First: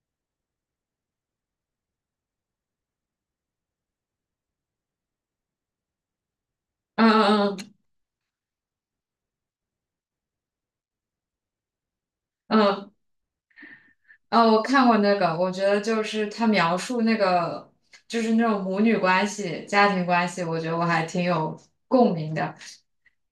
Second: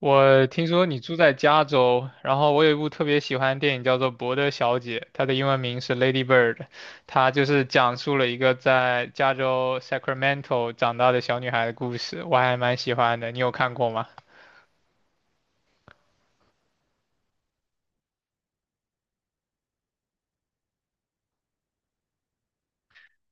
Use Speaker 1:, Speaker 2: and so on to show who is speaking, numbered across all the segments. Speaker 1: 我听说你住在加州，然后我有一部特别喜欢的电影叫做《伯德小姐》，它的英文名是《Lady Bird》，
Speaker 2: 嗯
Speaker 1: 它就是
Speaker 2: 嗯
Speaker 1: 讲述了一个在加州 Sacramento 长大的小女孩的故事，我还
Speaker 2: 嗯。
Speaker 1: 蛮喜
Speaker 2: 嗯。
Speaker 1: 欢的。你有看过吗？
Speaker 2: 哦，我看过那个，我觉得就是他描述那个，就是那种母女关系、家庭关系，我觉得我还挺有共鸣的。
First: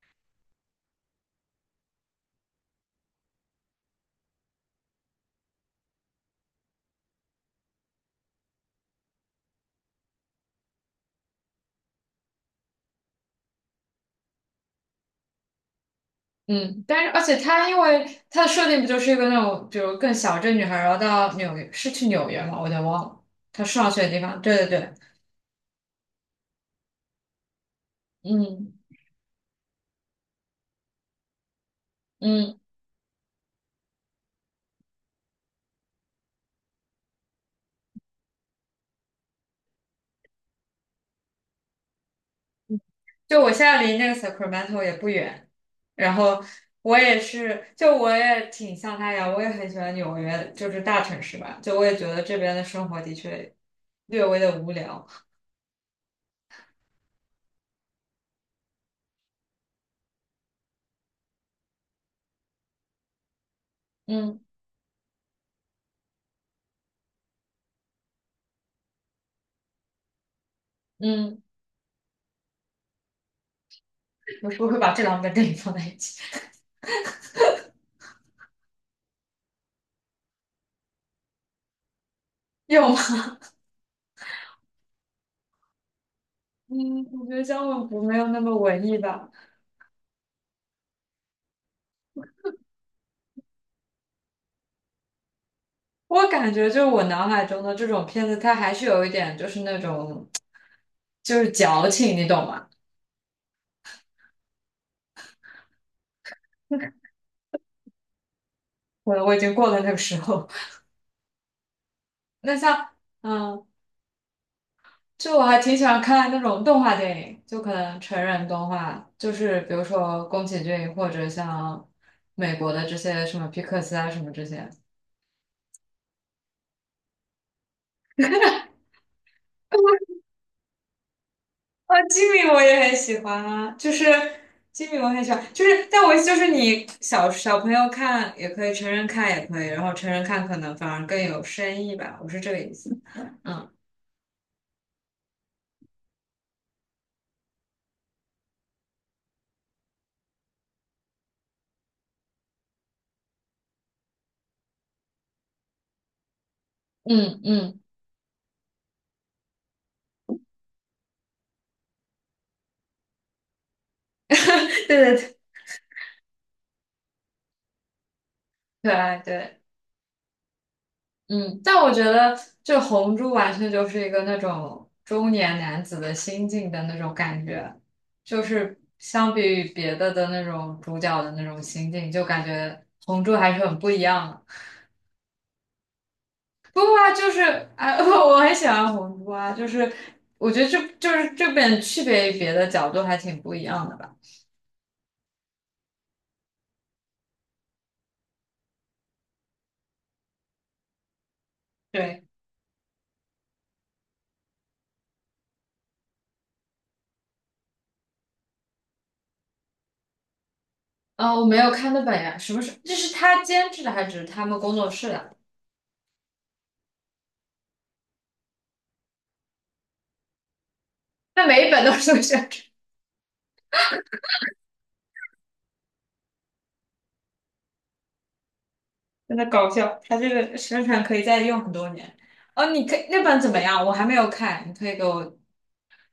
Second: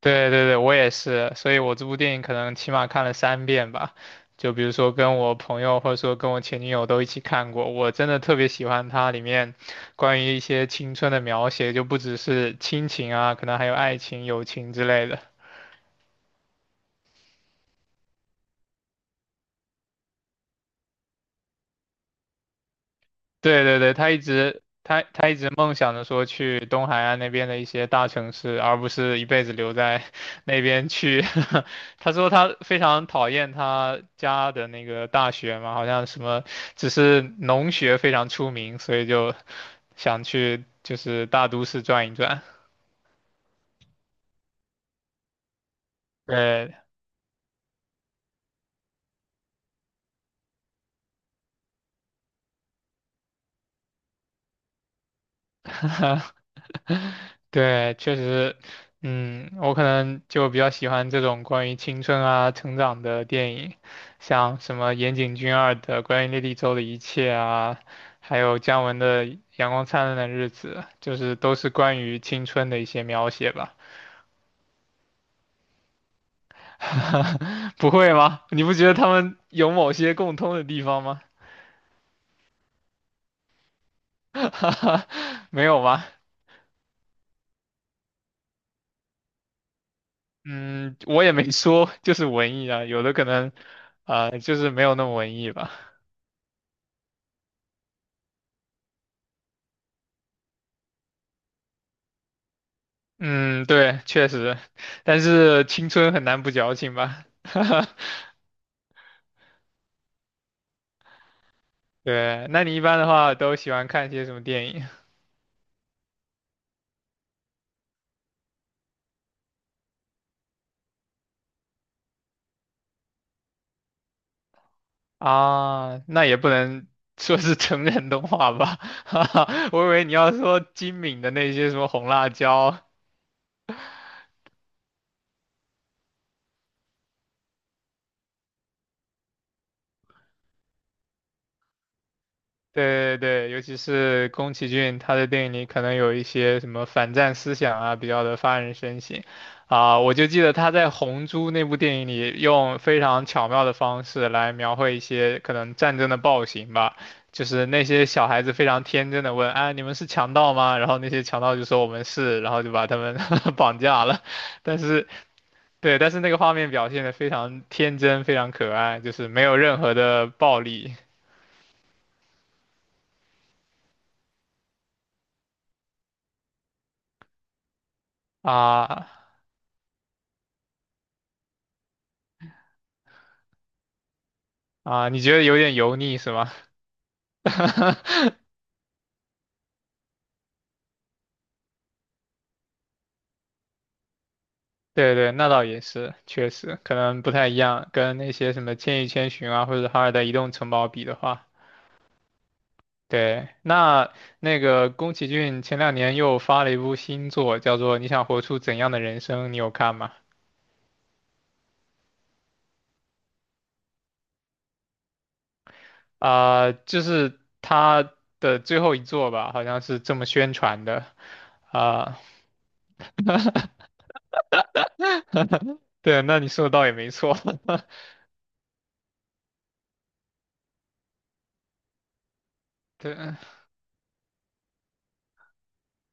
Speaker 1: 对对对，我也是，所以我这部电影可能起码看了3遍吧，就比如说跟我朋友或者说跟我前女友都一起看过，我真的特别喜欢它里面关于一些青春的描写，就不只是亲情啊，可能还有爱情、友情之类的。
Speaker 2: 嗯，但是而且他因为他的设定不就是一个那种，比如更小镇女孩，然后到纽约，是去纽约嘛，我有点忘了，
Speaker 1: 对
Speaker 2: 她
Speaker 1: 对
Speaker 2: 上
Speaker 1: 对，
Speaker 2: 学
Speaker 1: 他
Speaker 2: 的
Speaker 1: 一
Speaker 2: 地方。对
Speaker 1: 直
Speaker 2: 对对，
Speaker 1: 他他一直梦想着说去东海岸那边的一些大城市，
Speaker 2: 嗯
Speaker 1: 而不是一辈子留在 那边去。他说
Speaker 2: 嗯。
Speaker 1: 他非常讨厌他家的那个大学嘛，好像什么只是农学非常出名，所以就想去就是大都市转一转。
Speaker 2: 就我现在离那个 Sacramento 也不远，然后
Speaker 1: 对，
Speaker 2: 我也是，就我也挺像他一样，我也很喜欢纽约，就是大城市吧，就我也觉得这边的生活的确略微的无聊。
Speaker 1: 对，确实，我可能就比较喜欢这种关于青春啊、成长的电影，
Speaker 2: 嗯
Speaker 1: 像什么岩井俊二的《关于莉莉周的一切》啊，还有姜文的《阳光灿烂的日子》，就是
Speaker 2: 嗯。
Speaker 1: 都是关于青春的一些描写吧。
Speaker 2: 我是不会把这两本电影 放在一起，
Speaker 1: 不会吗？你不觉得他们有某些共通的地方吗？
Speaker 2: 有吗？
Speaker 1: 没有吗？
Speaker 2: 嗯，我觉得《江文不没有那么文艺吧。
Speaker 1: 嗯，我也没说，就是文艺啊，有的可能，啊，就是没有那么文艺吧。
Speaker 2: 我感觉就是我脑海中的这种片子，它还是有一点就是那种就是矫情，你懂吗？
Speaker 1: 嗯，对，确实，但是青春很难不矫情吧？
Speaker 2: 我已经过了那个时候。
Speaker 1: 对，
Speaker 2: 那
Speaker 1: 那你一
Speaker 2: 像
Speaker 1: 般的话都
Speaker 2: 嗯。
Speaker 1: 喜欢看些什么电影
Speaker 2: 就我还挺喜欢看那种动画电影，就可能成人动画，就是比如说宫崎骏或者像美国的这些什么皮克斯啊什么这些。
Speaker 1: 啊？那也不能 说是成人动画吧？哈哈我以为你要说金敏的那些什么
Speaker 2: 哦，
Speaker 1: 红
Speaker 2: 吉
Speaker 1: 辣
Speaker 2: 米我
Speaker 1: 椒
Speaker 2: 也很喜欢啊，就是吉米我很喜欢，就是但我意思就是你小小朋友看也可以，成人看也可以，然后成人看可能反而更有深意吧，我是这个意思。
Speaker 1: 对对对，尤
Speaker 2: 嗯
Speaker 1: 其是宫崎骏，他的电影里可能有一些什么反战思想啊，比较的发人深省啊。我就记得他在《红猪》那部电影里，用非常巧妙的方式来描绘一些可能战争的暴行吧，
Speaker 2: 嗯
Speaker 1: 就是
Speaker 2: 嗯。
Speaker 1: 那些小孩子非常天真的问："啊，你们是强盗吗？"然后那些强盗就说："我们是。"然后就把他们 绑架了。但
Speaker 2: 对
Speaker 1: 是，
Speaker 2: 对对。
Speaker 1: 对，但是那个画面表现的非常天真，非常可
Speaker 2: 可
Speaker 1: 爱，就
Speaker 2: 爱
Speaker 1: 是没有
Speaker 2: 对。
Speaker 1: 任何的暴力。
Speaker 2: 嗯，但我觉得这红珠完全就是一个那种中年男子的心境的那种感觉，就是
Speaker 1: 啊，
Speaker 2: 相比于别的的那种主角的那种心境，就感觉红珠还是很不一样的。
Speaker 1: 啊，你觉得有点油腻是吗？
Speaker 2: 不过啊，就是啊，我很喜欢红珠啊，就是我觉得这就是这本区别于别的角度还挺不一样的吧。
Speaker 1: 对对，那倒也是，确实可能不太一样，跟那些什么《千与千寻》啊，或者《哈尔的移动城堡》比的话，
Speaker 2: 对，
Speaker 1: 对，那个宫崎骏前两年又发了一部新作，叫做《你想活出怎样的人生》，你有看吗？
Speaker 2: 啊，我没有看那本呀，什么是？这是他监制的还是他们工作室的？
Speaker 1: 就是他的最后一作吧，好像是这么宣传的，
Speaker 2: 那每一本都
Speaker 1: 啊、
Speaker 2: 是这样。
Speaker 1: 对，那你说的倒也没错，
Speaker 2: 真的搞笑，他这个宣传可以再用很多年。哦，你可 以
Speaker 1: 对。
Speaker 2: 那本怎么样？我还没有看，你可以给我。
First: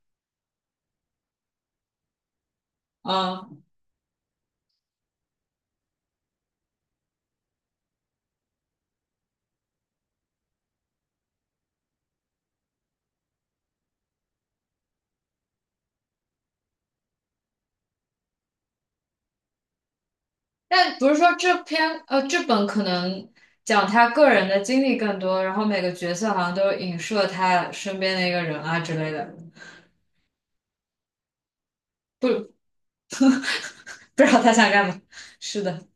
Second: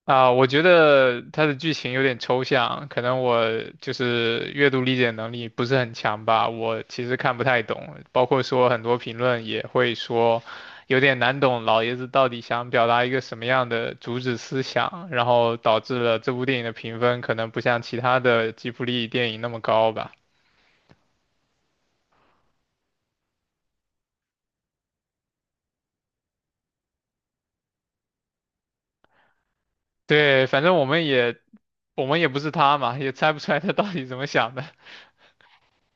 Speaker 1: 啊，我觉得它的剧情有点抽象，可能我
Speaker 2: 嗯，
Speaker 1: 就是阅读理解能力不是很强吧，我其实看不太懂，包括说很多评论也会说有点难懂，老爷子到底想表达一个什么样的主旨思想，然后导致了这部电影的评分可能不像其他的吉卜力电影那么高吧。
Speaker 2: 但不是说这篇这本可能讲他个人的经历更多，然后每个角色好像都影射他身边的一个人啊之类的。
Speaker 1: 对，反正我们也不是
Speaker 2: 不
Speaker 1: 他嘛，也猜不出来他到底怎
Speaker 2: 不
Speaker 1: 么
Speaker 2: 知道他
Speaker 1: 想的。
Speaker 2: 想干嘛。是的。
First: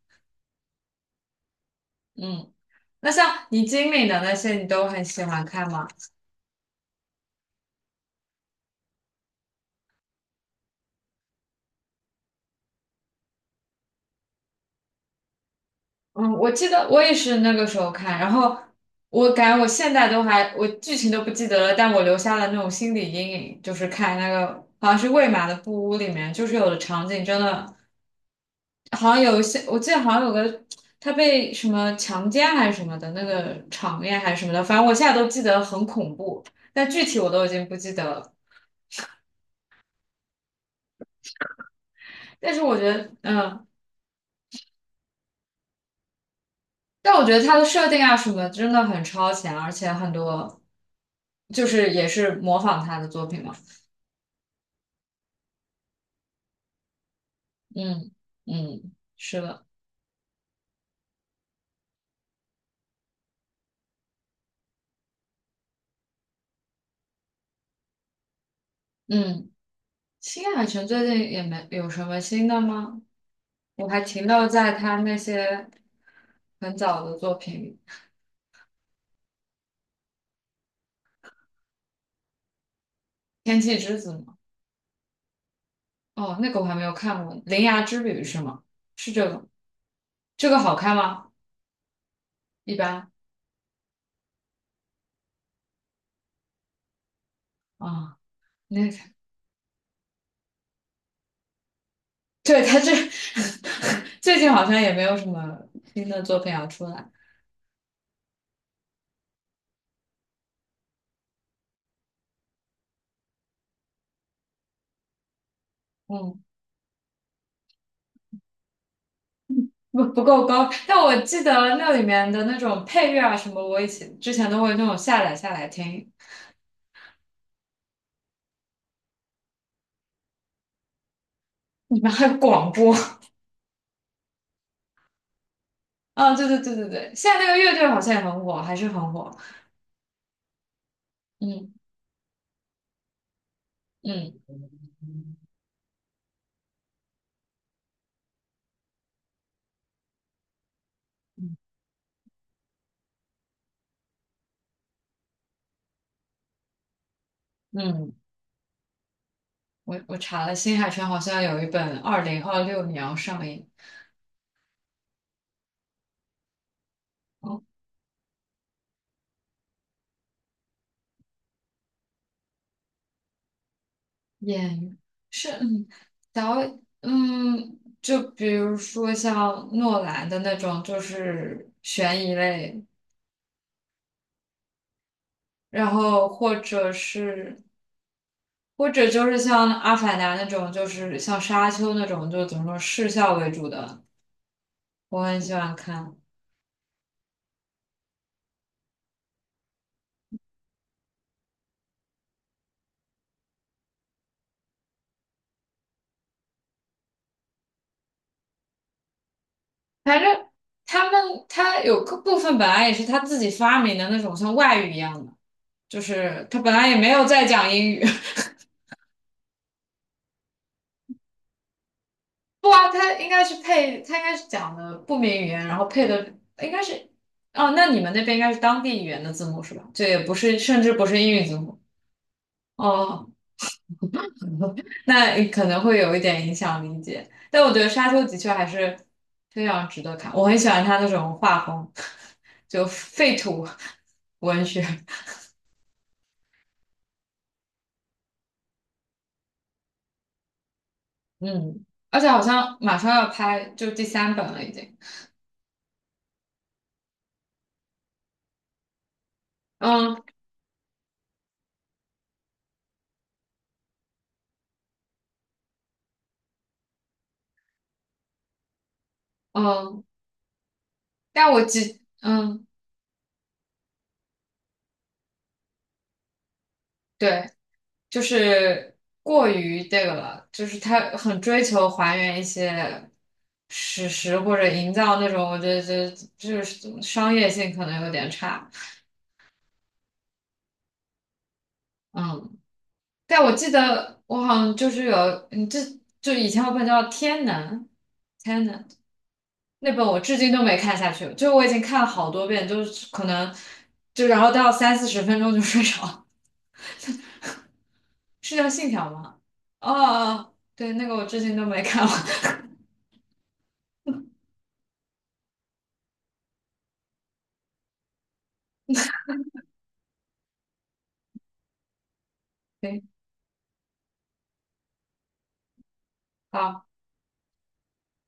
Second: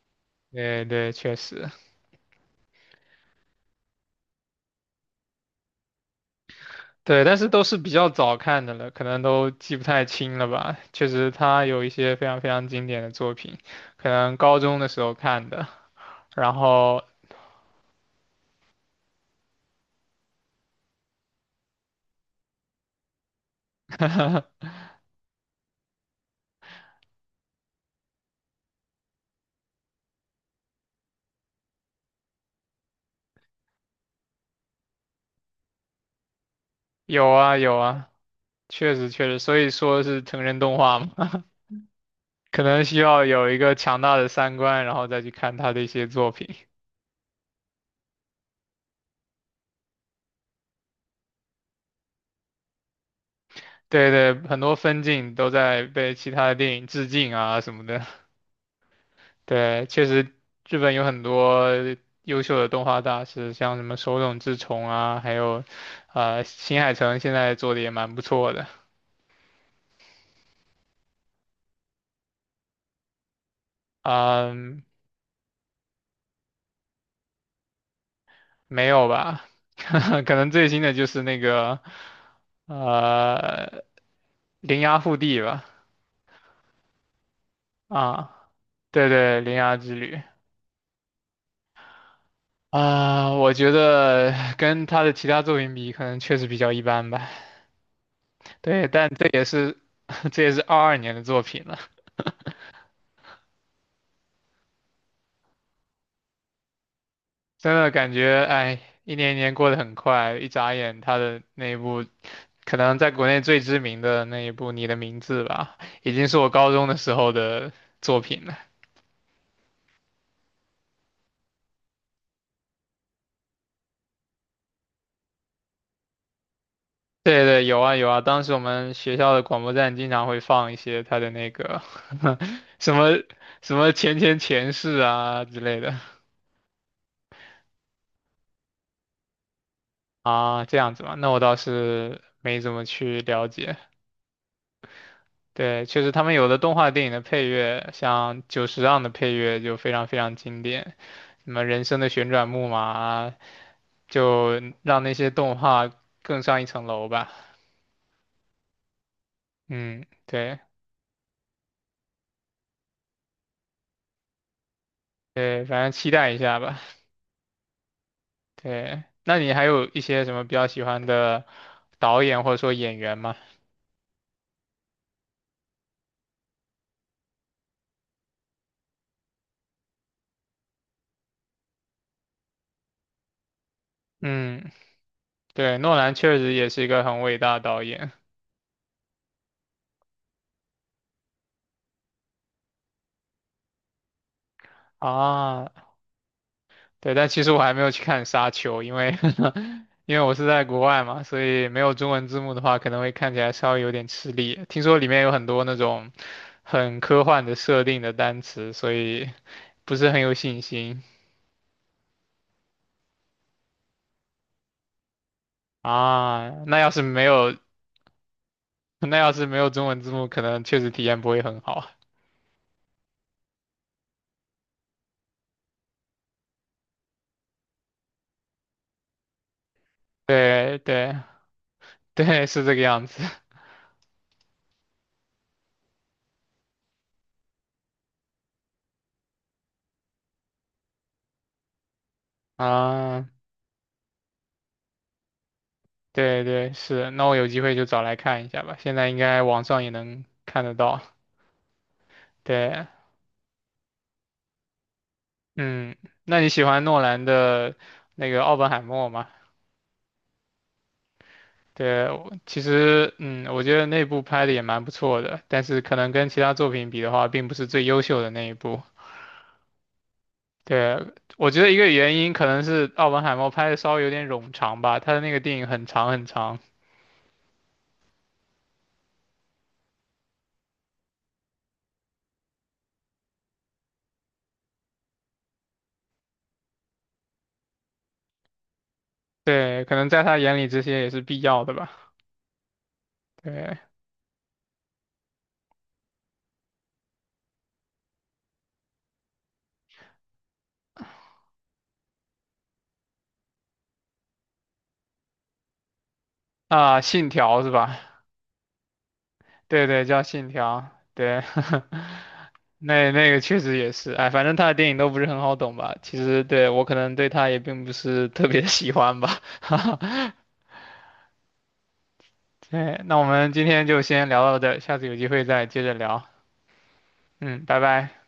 Speaker 1: 对对，确实。
Speaker 2: 嗯，那像你经历的那些，你都很喜欢看吗？
Speaker 1: 对，但是都是比较早看的了，可能都记不太清了吧。确实，他有一些非常非常经典的作品，可能高中的时候看的。
Speaker 2: 嗯，我
Speaker 1: 然
Speaker 2: 记得我
Speaker 1: 后
Speaker 2: 也是那个时候看，然后我感觉我现在都还，我剧情都不记得了，但我留下了那种心理阴影，就是看那个好像是魏玛的布屋里面，就是有的场景真的好像有一些，我记得好像有个他被什么强奸还是什么的那个场面还是什么的，反正我现在都记得很恐怖，但具体我
Speaker 1: 有
Speaker 2: 都已
Speaker 1: 啊
Speaker 2: 经不
Speaker 1: 有
Speaker 2: 记得
Speaker 1: 啊，
Speaker 2: 了。
Speaker 1: 确实确实，所以说是成人动画嘛，
Speaker 2: 但是
Speaker 1: 可
Speaker 2: 我
Speaker 1: 能
Speaker 2: 觉
Speaker 1: 需
Speaker 2: 得，
Speaker 1: 要有一
Speaker 2: 嗯，
Speaker 1: 个强大的三观，然后再去看他的一些作品。
Speaker 2: 但我觉得他的设定啊什么真的很超前，而且很多就是也是模仿他的作品嘛。
Speaker 1: 对对，很多分镜都在被其他的电影致敬啊什么的。
Speaker 2: 嗯嗯，是的。
Speaker 1: 对，确实，日本有很多优秀的动画大师，像什么手冢治虫啊，还有，新海诚现在做的也蛮不错的。
Speaker 2: 嗯，新海诚最近也没有什么新的吗？我还停留在
Speaker 1: 嗯，
Speaker 2: 他那些很早的作品，《里，
Speaker 1: 没有吧？可能最新的就是那个，
Speaker 2: 天气
Speaker 1: 呃，
Speaker 2: 之子》吗？
Speaker 1: 铃芽护地吧。
Speaker 2: 哦，那个我还没有看过，《铃芽之旅》是
Speaker 1: 啊，
Speaker 2: 吗？
Speaker 1: 对
Speaker 2: 是这
Speaker 1: 对，
Speaker 2: 个，
Speaker 1: 《铃芽之旅》
Speaker 2: 这个好看吗？一般。
Speaker 1: 啊，我觉得跟他的其他作品比，可能确实比较一般吧。
Speaker 2: 啊，
Speaker 1: 对，
Speaker 2: 那个，
Speaker 1: 但这也是 这也是22年的作品了。
Speaker 2: 对，他这 最近好像也没有什么新的作品要出来。
Speaker 1: 真的感觉，哎，一年一年过得很快，一眨眼，他的那一部可能在国内最知名的那一部《你的名字》吧，已经是
Speaker 2: 嗯，
Speaker 1: 我高中的时候的作品了。
Speaker 2: 不够高，但我记得那里面的那种配乐啊什么，我以前之前都会那种下载下来听。
Speaker 1: 对对，有啊有啊，当时我们学校的广播站经常会放一些他的那个
Speaker 2: 你们还有 广
Speaker 1: 什
Speaker 2: 播？
Speaker 1: 么什么前前前世啊之类的
Speaker 2: 啊，对对对对对，现在那个乐队好像也很火，还是很火。
Speaker 1: 啊，这样子嘛，那我倒
Speaker 2: 嗯
Speaker 1: 是没怎么去了解。
Speaker 2: 嗯
Speaker 1: 对，确实，他们有的动画电影的配乐，像久石让的配乐就非常非常经典，什
Speaker 2: 嗯
Speaker 1: 么《人生的旋转木马》啊，就让那些动画更上一层楼吧。
Speaker 2: 嗯，我
Speaker 1: 嗯，
Speaker 2: 我查了，
Speaker 1: 对
Speaker 2: 新海诚好像有一本2026年要上映。
Speaker 1: 对，反正期待一下吧。
Speaker 2: 哦，
Speaker 1: 对，那你还有一些什么比较喜欢的导演或者说演员吗？
Speaker 2: 演员是导演就比如说像诺兰的那种，就是悬疑类，
Speaker 1: 嗯，对，
Speaker 2: 然
Speaker 1: 诺兰
Speaker 2: 后
Speaker 1: 确实
Speaker 2: 或
Speaker 1: 也是一
Speaker 2: 者
Speaker 1: 个很伟大
Speaker 2: 是。
Speaker 1: 的导演
Speaker 2: 或者就是像《阿凡达》那种，就是像《沙丘》那种，就怎么说视效为主的，我很喜
Speaker 1: 啊。
Speaker 2: 欢看。
Speaker 1: 对，但其实我还没有去看《沙丘》，因为 因为我是在国外嘛，所以没有中文字幕的话，可能会看起来稍微有点吃力。听说里面有很多那种很科幻的设定的单词，所以不是
Speaker 2: 反
Speaker 1: 很有
Speaker 2: 正
Speaker 1: 信心
Speaker 2: 他们他有个部分本来也是他自己发明的那种像外语一样的，就是
Speaker 1: 啊。
Speaker 2: 他本
Speaker 1: 那
Speaker 2: 来
Speaker 1: 要
Speaker 2: 也
Speaker 1: 是
Speaker 2: 没
Speaker 1: 没
Speaker 2: 有在
Speaker 1: 有，
Speaker 2: 讲英语。
Speaker 1: 那要是没有中文字幕，可能确实体验不会很好。
Speaker 2: 不啊，他应该是配，他应该是讲的不明语言，然后配的应该是，哦，那你们那边应该是当地语言的字幕是吧？这也不是，
Speaker 1: 对
Speaker 2: 甚至不
Speaker 1: 对
Speaker 2: 是英语字幕。
Speaker 1: 对，是这个样子
Speaker 2: 哦，那你可能会有一点影响理解，但我觉得《沙丘》的确还是非常值得看，我很喜欢他那种画风，就
Speaker 1: 啊。
Speaker 2: 废土文学。
Speaker 1: 对对是，那我有机会就找来看一下吧，现在应该网上也能看得到。
Speaker 2: 嗯，而且好像
Speaker 1: 对。
Speaker 2: 马上要拍，就第三本了已经。
Speaker 1: 嗯，那你喜欢诺兰的那个《奥本海默》吗？
Speaker 2: 嗯
Speaker 1: 对，我其实我觉得那部拍的也蛮不错的，但是可能跟其他作品比的话，并不是最优秀的那一部。
Speaker 2: 嗯，
Speaker 1: 对，
Speaker 2: 但
Speaker 1: 我觉
Speaker 2: 我
Speaker 1: 得一个
Speaker 2: 记，
Speaker 1: 原因可能
Speaker 2: 嗯，
Speaker 1: 是《奥本海默》拍的稍微有点冗长吧，他的那个电影很长很长。
Speaker 2: 对，就是过于这个了，就是他很追求还原一些史实或者营造那种，我觉得这就是商业性可能有点差。
Speaker 1: 对，可能在他眼里这些也是必要的吧。
Speaker 2: 嗯，但我记
Speaker 1: 对
Speaker 2: 得我好像就是有，这就以前有本叫《天能》，《天能》。那本我至今都没看下去，就我已经看了好多遍，就是可能就然后到三四十分钟就睡着
Speaker 1: 啊，《信条》是吧？
Speaker 2: 是叫《信条》吗？
Speaker 1: 对
Speaker 2: 哦，
Speaker 1: 对，叫
Speaker 2: 哦
Speaker 1: 《信
Speaker 2: 哦
Speaker 1: 条》，
Speaker 2: 对，那个我至
Speaker 1: 对，
Speaker 2: 今都没看完。
Speaker 1: 那个确实也是，哎，反正他的电影都不是很好懂吧？其实对我可能对他也并不是特别 喜欢吧，对，
Speaker 2: 对，
Speaker 1: 那我们今天就先聊到这儿下次有机会再接着聊。
Speaker 2: 好。
Speaker 1: 嗯，拜拜。